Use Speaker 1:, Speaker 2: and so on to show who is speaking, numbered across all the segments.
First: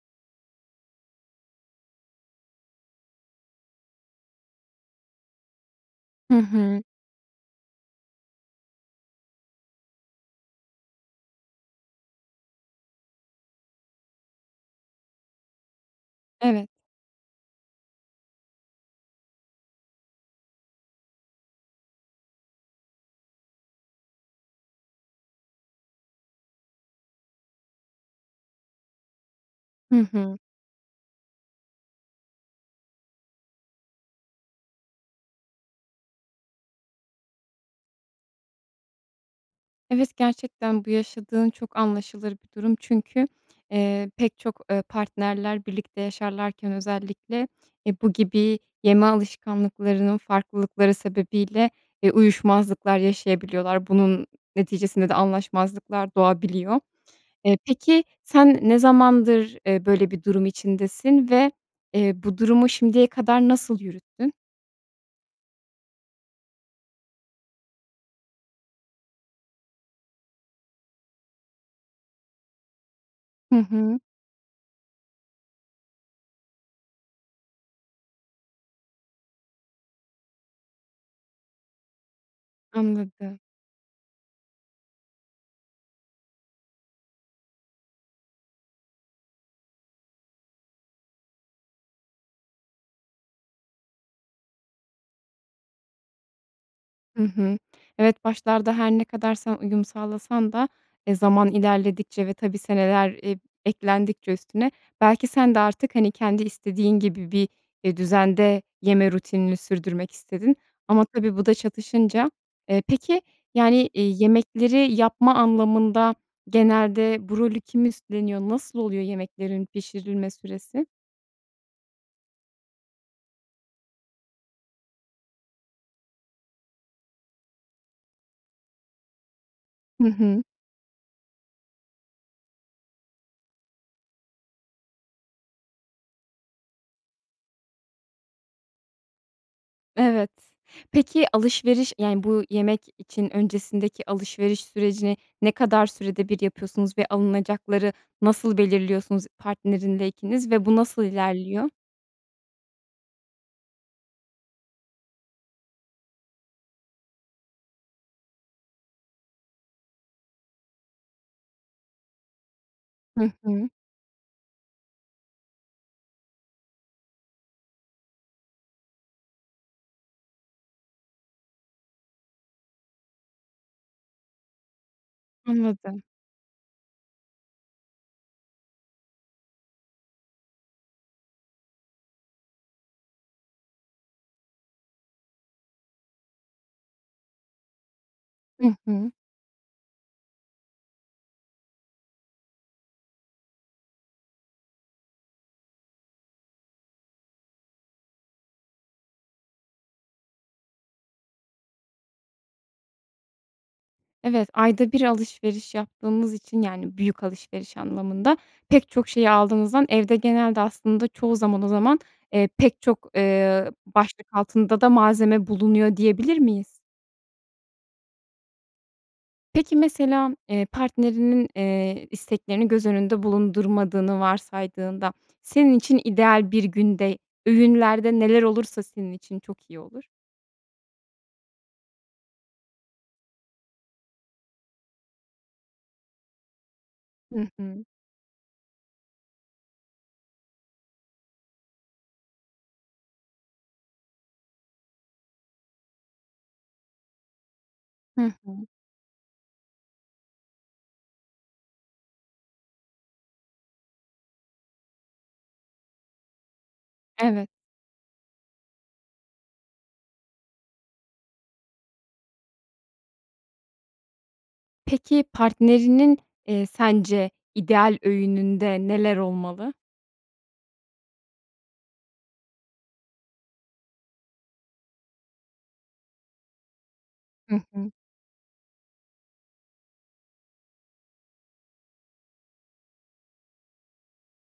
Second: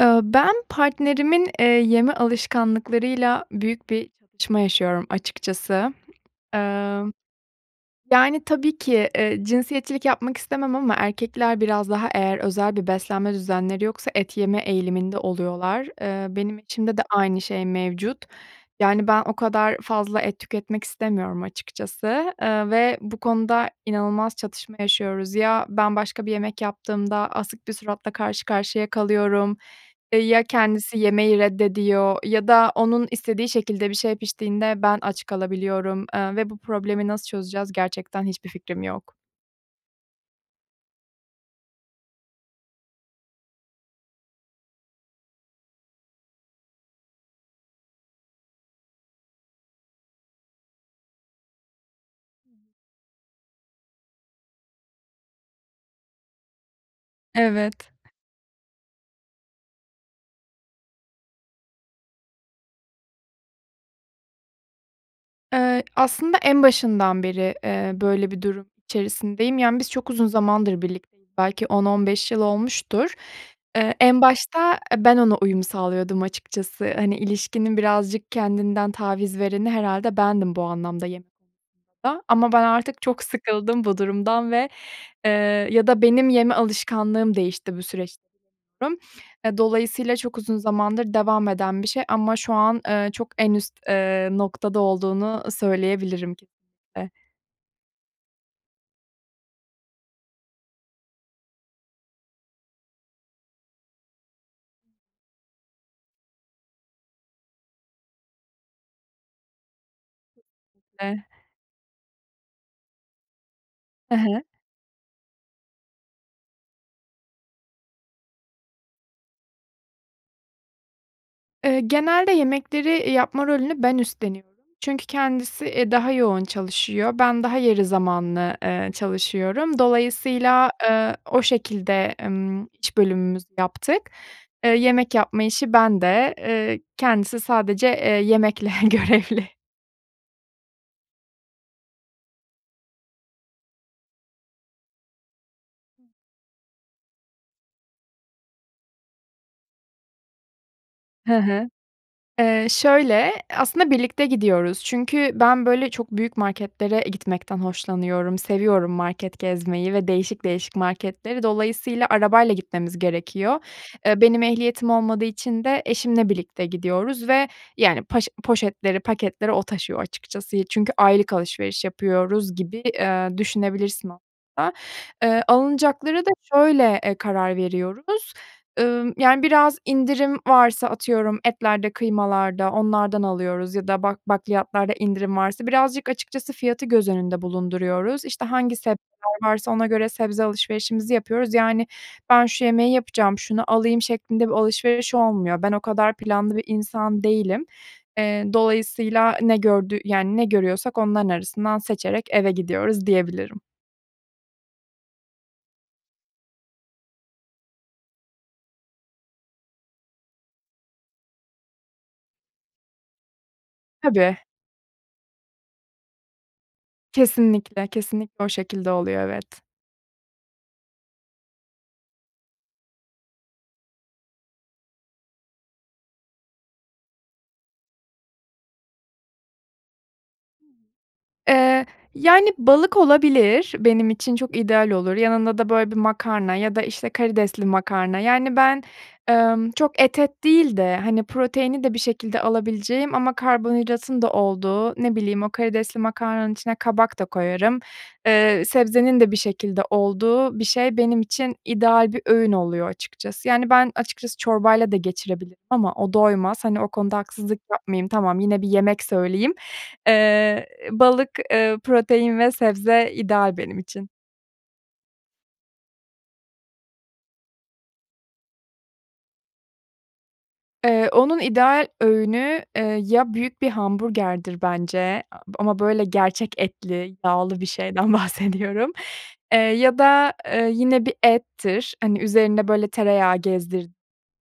Speaker 1: Eee, ben partnerimin, eee, yeme alışkanlıklarıyla büyük bir çatışma yaşıyorum açıkçası.
Speaker 2: Hı hı.
Speaker 1: Eee, yani, tabii ki, eee, cinsiyetçilik yapmak istemem ama erkekler biraz daha eğer özel bir beslenme düzenleri yoksa et yeme eğiliminde oluyorlar. Eee, benim
Speaker 2: Evet.
Speaker 1: eşimde de aynı şey mevcut. Yani, ben o kadar fazla et tüketmek istemiyorum açıkçası, eee, ve bu konuda inanılmaz çatışma yaşıyoruz. Ya, ben başka bir yemek yaptığımda asık bir suratla karşı karşıya kalıyorum.
Speaker 2: Hı
Speaker 1: Eee,
Speaker 2: hı.
Speaker 1: ya, kendisi yemeyi reddediyor ya da onun istediği şekilde bir şey piştiğinde ben aç kalabiliyorum, eee, ve bu problemi nasıl çözeceğiz gerçekten hiçbir fikrim yok.
Speaker 2: Evet, gerçekten bu yaşadığın çok anlaşılır bir durum. Çünkü, eee, pek çok, eee, partnerler birlikte yaşarlarken özellikle, e, bu gibi yeme alışkanlıklarının farklılıkları sebebiyle, eee, uyuşmazlıklar yaşayabiliyorlar. Bunun neticesinde de anlaşmazlıklar doğabiliyor. Eee,
Speaker 1: Evet.
Speaker 2: peki, sen ne zamandır, eee, böyle, bir durum içindesin ve, eee, bu durumu şimdiye kadar nasıl yürüttün?
Speaker 1: Iıı, aslında en başından beri, eee, böyle bir durum içerisindeyim. Yani, biz çok uzun zamandır birlikteyiz, belki 10-15 yıl olmuştur.
Speaker 2: Hı
Speaker 1: Eee,
Speaker 2: hı.
Speaker 1: en başta, e, ben ona uyum sağlıyordum açıkçası. Hani, ilişkinin birazcık kendinden taviz vereni herhâlde bendim bu anlamda. [unintelligible] Ama ben artık çok
Speaker 2: Anladım.
Speaker 1: sıkıldım bu durumdan ve, eee, ya da benim yeme alışkanlığım değişti bu süreçte sanıyorum. E, dolayısıyla çok uzun zamandır devam eden bir şey ama şu an, eee, çok en üst, eee, noktada olduğunu söyleyebilirim, kesinlikle.
Speaker 2: Hı hı. Evet başlarda her ne kadar sen uyum sağlasan da, e, zaman ilerledikçe ve tabii, seneler eb eklendikçe üstüne belki sen de artık, hani, kendi istediğin gibi bir, e, düzende yeme rutinini sürdürmek istedin. Ama tabii bu
Speaker 1: [unintelligible]
Speaker 2: da çatışınca. Eee, peki yani,
Speaker 1: He
Speaker 2: iii,
Speaker 1: he.
Speaker 2: yemekleri yapma anlamında genelde bu rolü kim üstleniyor nasıl oluyor yemeklerin pişirilme süresi?
Speaker 1: Eee, genelde yemekleri, eee, yapma rolünü ben üstleniyorum. Çünkü kendisi, e, daha yoğun çalışıyor, ben daha yarı zamanlı, eee, çalışıyorum.
Speaker 2: Hı hı.
Speaker 1: Dolayısıyla, eee, o şekilde, ımm, iş bölümümüzü yaptık. Eee, yemek yapma işi bende. Eee, kendisi sadece, eee, yemekle görevli.
Speaker 2: Evet. Peki, alışveriş, yani, bu yemek için öncesindeki alışveriş sürecini ne kadar sürede bir yapıyorsunuz ve alınacakları nasıl belirliyorsunuz partnerinle ikiniz ve bu nasıl
Speaker 1: Hı hı.
Speaker 2: ilerliyor?
Speaker 1: Eee, şöyle, aslında birlikte gidiyoruz çünkü ben böyle çok büyük marketlere gitmekten hoşlanıyorum, seviyorum market gezmeyi ve değişik değişik marketleri. Dolayısıyla arabayla gitmemiz
Speaker 2: Hı
Speaker 1: gerekiyor.
Speaker 2: hı.
Speaker 1: Eee, benim ehliyetim olmadığı için de eşimle birlikte gidiyoruz ve yani paş poşetleri, paketleri o taşıyor açıkçası. Çünkü aylık alışveriş yapıyoruz gibi, eee, düşünebilirsin aslında. Eee,
Speaker 2: Anladım.
Speaker 1: alınacaklara da şöyle, eee, karar veriyoruz. Iıı, yani biraz indirim varsa atıyorum etlerde, kıymalarda onlardan alıyoruz ya da bak bakliyatlarda indirim varsa birazcık açıkçası fiyatı göz önünde bulunduruyoruz. İşte
Speaker 2: Hı
Speaker 1: hangi sebzeler
Speaker 2: hı.
Speaker 1: varsa ona göre sebze alışverişimizi yapıyoruz. Yani, "Ben şu yemeği yapacağım, şunu alayım." şeklinde bir alışveriş olmuyor. Ben o kadar planlı bir insan değilim. Eee, dolayısıyla ne gördü yani, ne görüyorsak onların arasından seçerek eve gidiyoruz diyebilirim.
Speaker 2: Evet, ayda 1 alışveriş yaptığınız için -yani, büyük alışveriş anlamında pek çok şeyi aldığınızdan evde genelde aslında çoğu zaman, o zaman, eee, pek çok, ııı, başlık
Speaker 1: Tabii.
Speaker 2: altında da malzeme bulunuyor diyebilir miyiz?
Speaker 1: Kesinlikle. Kesinlikle o şekilde oluyor, evet.
Speaker 2: Peki, mesela, eee, partnerinin, eee, isteklerini göz önünde bulundurmadığını varsaydığında, senin için ideal bir günde öğünlerde neler olursa senin için çok iyi olur?
Speaker 1: Eee, yani, balık olabilir. Benim için çok ideal olur. Yanında da, böyle, bir makarna ya da, işte,
Speaker 2: Hı
Speaker 1: karidesli
Speaker 2: hı.
Speaker 1: makarna. Yani, ben, emm, çok et et değil de, hani, proteini de bir şekilde alabileceğim ama karbonhidratın da olduğu, ne bileyim, o karidesli makarnanın içine kabak da koyarım.
Speaker 2: Hı
Speaker 1: Eee,
Speaker 2: hı.
Speaker 1: sebzenin de bir şekilde olduğu bir şey benim için ideal bir öğün oluyor açıkçası. Yani, ben açıkçası çorbayla da geçirebilirim ama o doymaz. Hani, o konuda
Speaker 2: Evet.
Speaker 1: haksızlık yapmayayım. Tamam, yine bir yemek söyleyeyim. Eee, balık, eee, protein ve sebze ideal benim için.
Speaker 2: Peki, partnerinin, eee, sence ideal öğününde neler olmalı?
Speaker 1: Eee, onun ideal öğünü, eee, ya büyük bir hamburgerdir bence ama böyle gerçek etli,
Speaker 2: Hı
Speaker 1: yağlı bir
Speaker 2: hı.
Speaker 1: şeyden bahsediyorum eee, ya da yine bir ettir, hani, üzerinde böyle tereyağı gezdir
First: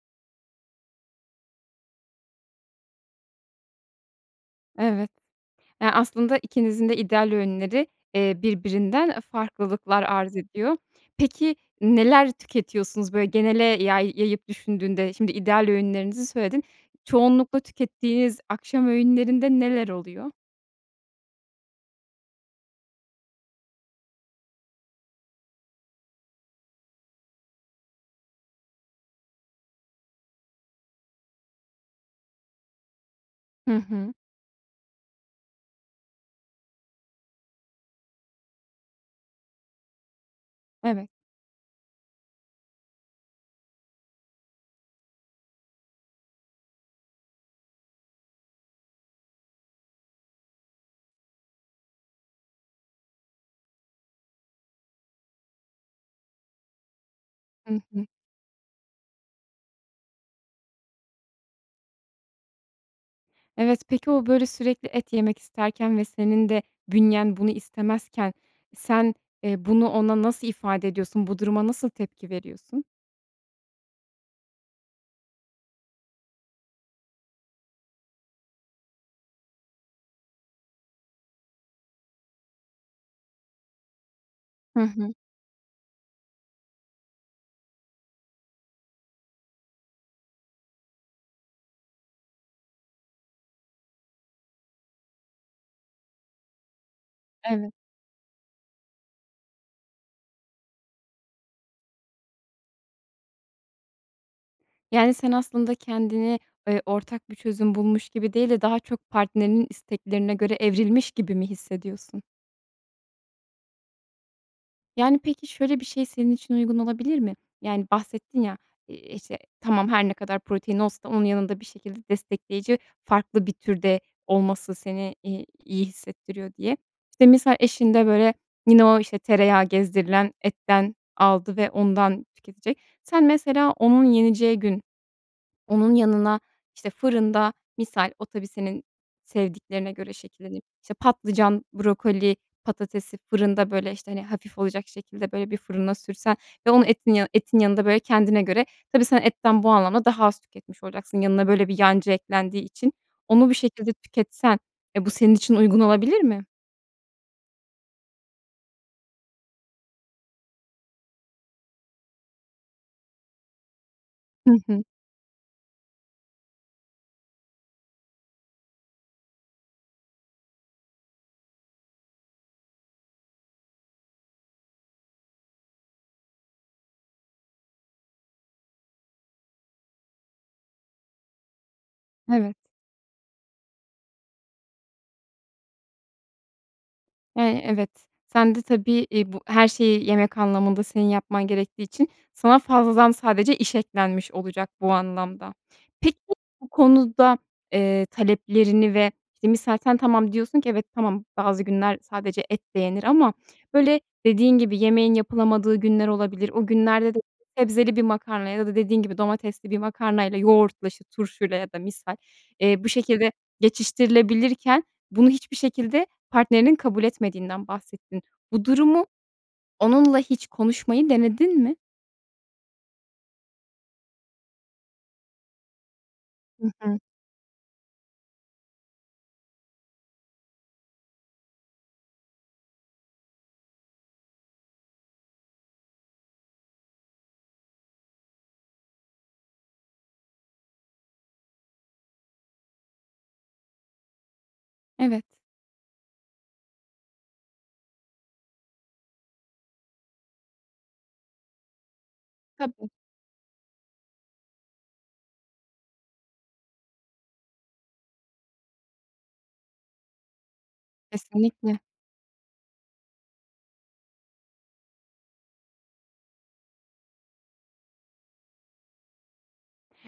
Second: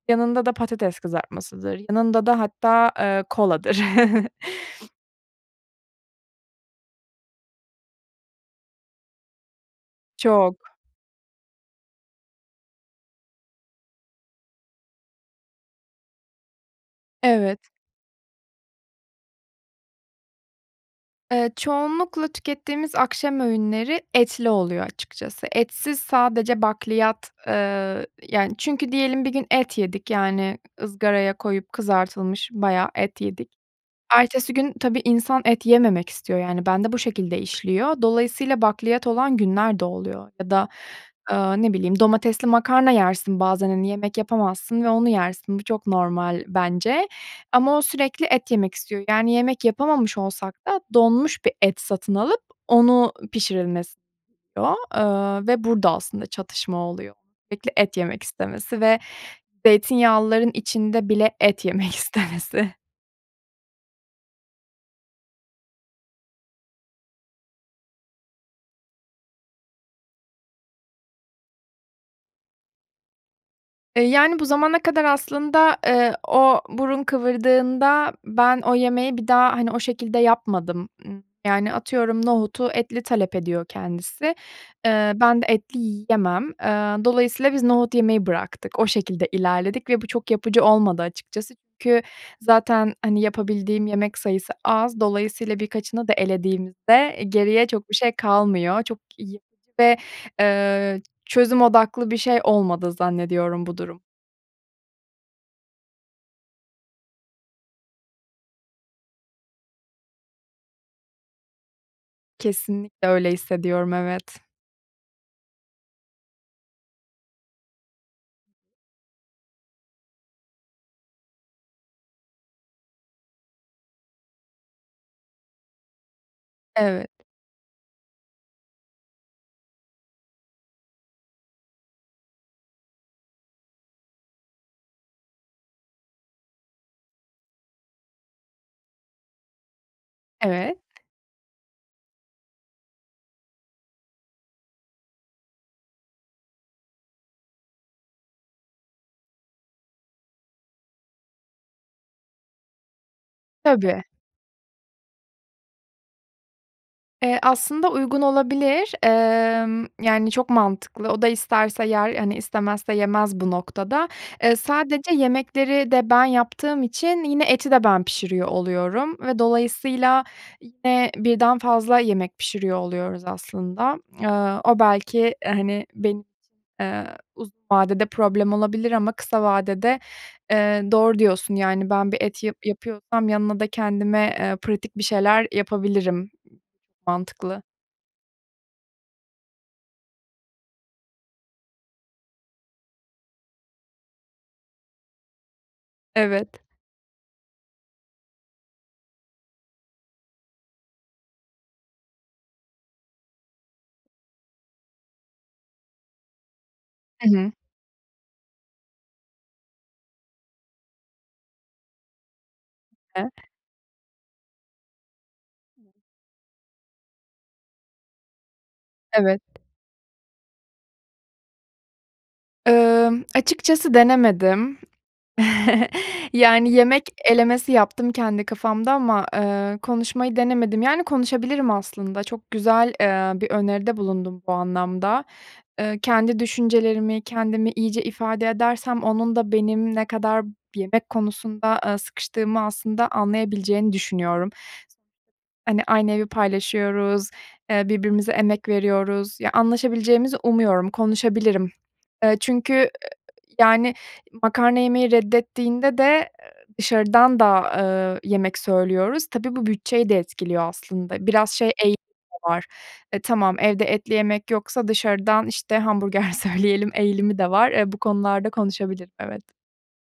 Speaker 1: yanında da patates kızartmasıdır, yanında da hatta, eee, koladır.
Speaker 2: Evet. Ya, aslında ikinizin de ideal öğünleri, eee, birbirinden, e, farklılıklar arz
Speaker 1: Çok.
Speaker 2: ediyor. Peki, neler tüketiyorsunuz, böyle, genele yay yayıp düşündüğünde? Şimdi ideal öğünlerinizi söyledin. Çoğunlukla
Speaker 1: Evet.
Speaker 2: tükettiğiniz akşam öğünlerinde neler oluyor?
Speaker 1: Eee, çoğunlukla tükettiğimiz akşam öğünleri etli oluyor açıkçası. Etsiz sadece bakliyat. Eee, yani, çünkü diyelim bir gün et yedik, yani ızgaraya koyup kızartılmış bayağı et yedik.
Speaker 2: Hı hı.
Speaker 1: Ertesi gün tabii, insan et yememek istiyor, yani, bende bu şekilde işliyor. Dolayısıyla, bakliyat olan günler de oluyor ya da,
Speaker 2: Evet.
Speaker 1: eee, ne bileyim, domatesli makarna yersin bazen, hani, yemek yapamazsın ve onu yersin. Bu çok normal bence ama o sürekli et yemek istiyor. Yani, yemek yapamamış olsak da donmuş bir et satın alıp onu pişirilmesini istiyor, eee, ve burada aslında çatışma oluyor. Sürekli
Speaker 2: Hı
Speaker 1: et
Speaker 2: hı.
Speaker 1: yemek istemesi ve zeytinyağlıların içinde bile et yemek istemesi.
Speaker 2: Evet, peki, o, böyle, sürekli et yemek isterken ve senin de bünyen bunu istemezken sen, eee, bunu ona nasıl ifade ediyorsun, bu duruma nasıl tepki veriyorsun?
Speaker 1: Eee, yani, bu zamana kadar aslında, eee, o burun kıvırdığında ben o yemeği bir daha, hani, o şekilde yapmadım. Imm, yani, atıyorum nohutu etli talep ediyor kendisi,
Speaker 2: Hı
Speaker 1: eee,
Speaker 2: hı.
Speaker 1: ben de etli yiyemem. Eee, dolayısıyla biz nohut yemeyi bıraktık, o şekilde ilerledik ve bu çok yapıcı olmadı açıkçası. Çünkü zaten, hani, yapabildiğim yemek sayısı az, dolayısıyla birkaçını da elediğimizde geriye
Speaker 2: Evet.
Speaker 1: çok bir şey kalmıyor. Çok yapıcı ve, eee, çözüm odaklı bir şey olmadı zannediyorum bu durum.
Speaker 2: Yani, sen aslında kendini, eee, ortak bir çözüm bulmuş gibi değil de daha çok partnerinin isteklerine göre evrilmiş gibi mi hissediyorsun?
Speaker 1: Kesinlikle öyle hissediyorum evet.
Speaker 2: Yani, peki, şöyle bir şey senin için uygun olabilir mi? Yani, bahsettin ya, i işte, tamam her ne kadar protein olsa onun yanında bir şekilde destekleyici farklı bir türde olması seni, iii, iyi hissettiriyor diye.
Speaker 1: Evet.
Speaker 2: İşte, misal eşin de, böyle, yine o, işte, tereyağı gezdirilen etten aldı ve ondan tüketecek. Sen mesela onun yeneceği gün onun yanına, işte, fırında misal o tabii senin sevdiklerine göre şekillenir.
Speaker 1: Evet.
Speaker 2: İşte, patlıcan, brokoli, patatesi fırında, böyle, işte, hani, hafif olacak şekilde, böyle, bir fırına sürsen ve onu etin yanı etin yanında, böyle, kendine göre tabii sen etten bu anlamda daha az tüketmiş olacaksın yanına böyle bir yancı eklendiği için. Onu bu şekilde
Speaker 1: Tabii.
Speaker 2: tüketsen e, bu senin için uygun olabilir mi?
Speaker 1: Eee, aslında uygun olabilir. Emm, yani, çok mantıklı. O da isterse yer, hani, istemezse yemez bu noktada.
Speaker 2: Hı
Speaker 1: Iıı,
Speaker 2: hı.
Speaker 1: sadece yemekleri de ben yaptığım için yine eti de ben pişiriyor oluyorum ve dolayısıyla yine birden fazla yemek pişiriyor oluyoruz aslında. Iıı, o belki, hani, benim için, ııı, uzun vadede problem olabilir ama kısa vadede, ııı, doğru diyorsun, yani, ben bir et
Speaker 2: Evet.
Speaker 1: yap yapıyorsam yanına da kendime, ııı, pratik bir şeyler yapabilirim. Mantıklı.
Speaker 2: Eee, evet. Sen de tabii, i bu her şeyi yemek anlamında senin yapman gerektiği için sana fazladan sadece iş eklenmiş olacak bu anlamda. Peki,
Speaker 1: Evet.
Speaker 2: bu konuda, eee, taleplerini ve, işte, misal sen tamam, diyorsun ki "Evet, tamam, bazı günler sadece et de yenir." ama, böyle, dediğin gibi yemeğin yapılamadığı günler olabilir. O günlerde de
Speaker 1: Hı hı.
Speaker 2: sebzeli bir makarna ya da dediğin gibi domatesli bir makarnayla yoğurtla, işte, turşuyla ya da misal, eee, bu şekilde geçiştirilebilirken bunu hiçbir şekilde partnerinin kabul etmediğinden bahsettin. Bu durumu
Speaker 1: Evet.
Speaker 2: onunla hiç konuşmayı denedin mi?
Speaker 1: Iıı, açıkçası denemedim. Yani,
Speaker 2: Hı hı.
Speaker 1: yemek elemesi yaptım kendi kafamda ama, eee, konuşmayı denemedim. Yani, konuşabilirim aslında. Çok güzel, eee, bir öneride bulundun bu anlamda. Eee, kendi düşüncelerimi, kendimi iyice ifade edersem onun da benim ne kadar yemek konusunda, ııı, sıkıştığımı aslında anlayabileceğini düşünüyorum. S
Speaker 2: Evet.
Speaker 1: [unintelligible] hani, aynı evi paylaşıyoruz, eee, birbirimize emek veriyoruz. Ya, anlaşabileceğimizi umuyorum. Konuşabilirim. Iıı, çünkü, ııı,
Speaker 2: Tabii.
Speaker 1: yani, makarna yemeyi reddettiğinde de, eee, dışarıdan da, ııı, yemek söylüyoruz. Tabii, bu bütçeyi de etkiliyor aslında. Biraz şey
Speaker 2: Kesinlikle.
Speaker 1: eğilimi de var: eee, "Tamam, evde etli yemek yoksa dışarıdan, işte, hamburger söyleyelim." eğilimi de var. Eee, bu konularda konuşabilirim, evet.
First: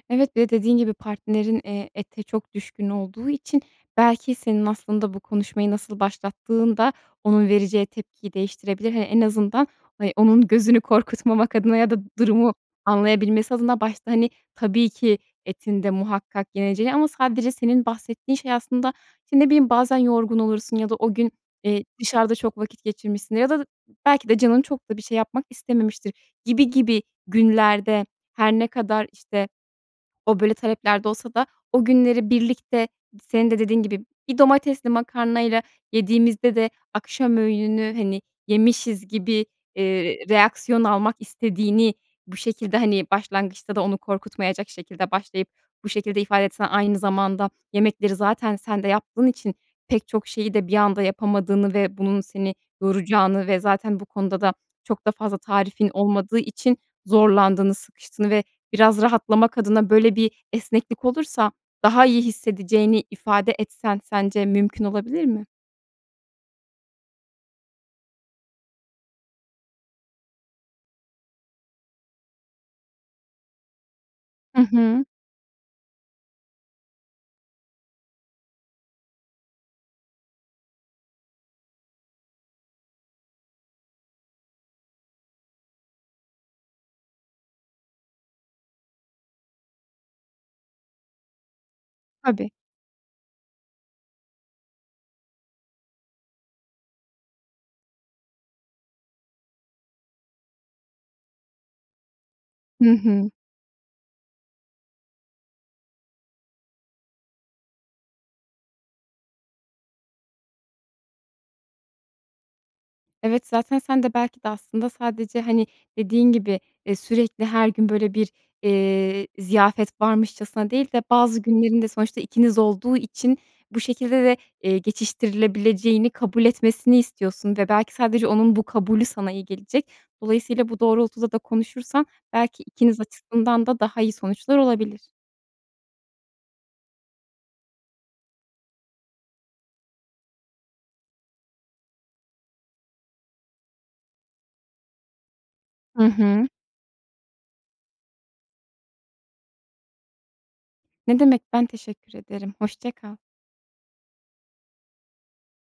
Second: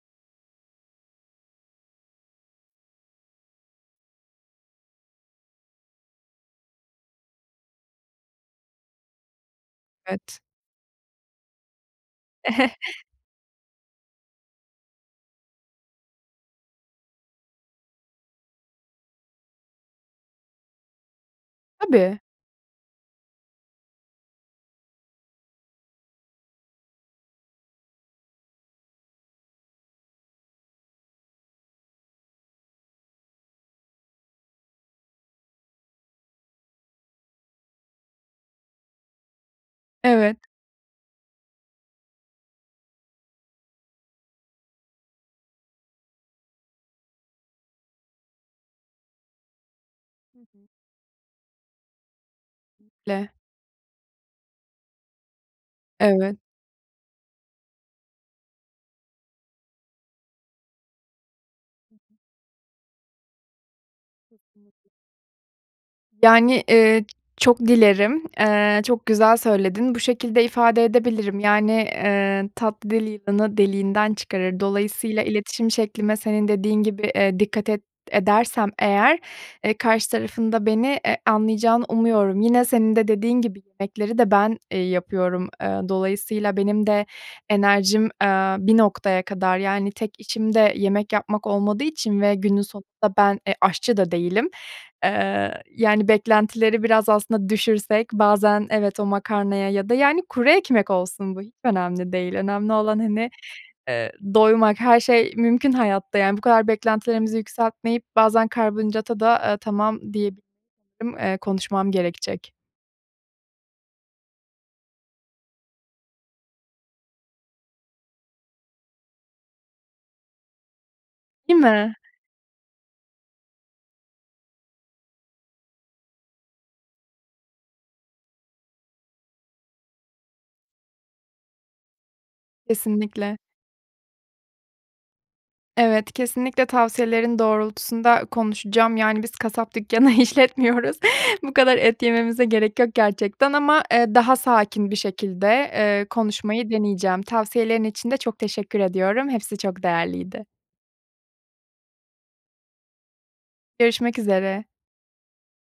Speaker 2: Evet ve dediğin gibi, partnerin, eee, ete çok düşkün olduğu için, belki senin aslında bu konuşmayı nasıl başlattığın da onun vereceği tepkiyi değiştirebilir. Eee, en azından, hani,
Speaker 1: Evet.
Speaker 2: onun gözünü korkutmamak adına ya da durumu anlayabilmesi adına, başta, hani, tabii ki etin de muhakkak yeneceği ama sadece senin bahsettiğin şey aslında ne bileyim, bazen yorgun olursun ya da o gün, eee,
Speaker 1: Tabii.
Speaker 2: dışarıda çok vakit geçirmişsin ya da belki de canın çok da bir şey yapmak istememiştir gibi gibi günlerde, her ne kadar, işte, o böyle taleplerde olsa da, o günleri birlikte, senin de dediğin gibi, bir domatesli makarnayla yediğimizde de akşam öğününü, hani, yemişiz gibi, eee,
Speaker 1: Evet.
Speaker 2: reaksiyon almak istediğini bu şekilde, hani, başlangıçta da onu korkutmayacak şekilde başlayıp bu şekilde ifade etsen; aynı zamanda yemekleri zaten sen de yaptığın için, pek çok
Speaker 1: Hı
Speaker 2: şeyi de
Speaker 1: hı.
Speaker 2: bir anda yapamadığını ve bunun seni
Speaker 1: [unintelligible] le.
Speaker 2: yoracağını; ve zaten bu konuda da çok da fazla tarifin
Speaker 1: Evet.
Speaker 2: olmadığı için zorlandığını, sıkıştığını ve biraz rahatlamak adına böyle bir esneklik olursa
Speaker 1: Hı
Speaker 2: daha
Speaker 1: hı.
Speaker 2: iyi hissedeceğini ifade etsen, sence mümkün
Speaker 1: Kesinlikle.
Speaker 2: olabilir mi?
Speaker 1: Yani, eee, çok dilerim, eee, çok güzel söyledin. Bu şekilde ifade edebilirim. Yani, eee, tatlı dil yılanı deliğinden çıkarır.
Speaker 2: Hı hı.
Speaker 1: Dolayısıyla iletişim şeklime senin dediğin gibi, eee, dikkat ed edersem eğer, eee, karşı tarafın da beni e anlayacağını umuyorum. Yine senin de dediğin gibi yemekleri de ben, eee, yapıyorum. Eee, dolayısıyla benim de enerjim, eee, bir noktaya kadar, yani, tek işim de yemek yapmak olmadığı için ve
Speaker 2: Tabii.
Speaker 1: günün sonunda ben e, aşçı da değilim. Eee, yani, beklentileri biraz aslında düşürsek bazen evet, o makarnaya ya da, yani, kuru ekmek olsun bu hiç önemli değil. Önemli
Speaker 2: Hı
Speaker 1: olan, hani,
Speaker 2: hı.
Speaker 1: eee, doymak. Her şey mümkün hayatta, yani, bu kadar beklentilerimizi yükseltmeyip bazen karbonhidrata da, eee, tamam diyebilirim. Eee, konuşmam gerekecek.
Speaker 2: Evet, zaten sen de belki de aslında sadece, hani, dediğin gibi, eee, sürekli her gün, böyle, bir, eee, ziyafet varmışçasına değil de bazı
Speaker 1: Değil
Speaker 2: günlerin de
Speaker 1: mi?
Speaker 2: sonuçta ikiniz olduğu için bu şekilde de, eee, geçiştirilebileceğini kabul etmesini istiyorsun ve belki sadece onun bu kabulü sana iyi gelecek. Dolayısıyla bu doğrultuda da konuşursan belki ikiniz
Speaker 1: Kesinlikle.
Speaker 2: açısından da daha iyi sonuçlar olabilir.
Speaker 1: Evet, kesinlikle tavsiyelerin doğrultusunda konuşacağım. Yani, biz kasap dükkanı işletmiyoruz. Bu kadar et yememize gerek yok gerçekten ama, eee, daha sakin bir şekilde,
Speaker 2: Hı
Speaker 1: eee,
Speaker 2: hı.
Speaker 1: konuşmayı deneyeceğim. Tavsiyelerin için de çok teşekkür ediyorum. Hepsi çok değerliydi.
Speaker 2: Ne demek, ben teşekkür ederim. Hoşça kal.
Speaker 1: Görüşmek üzere.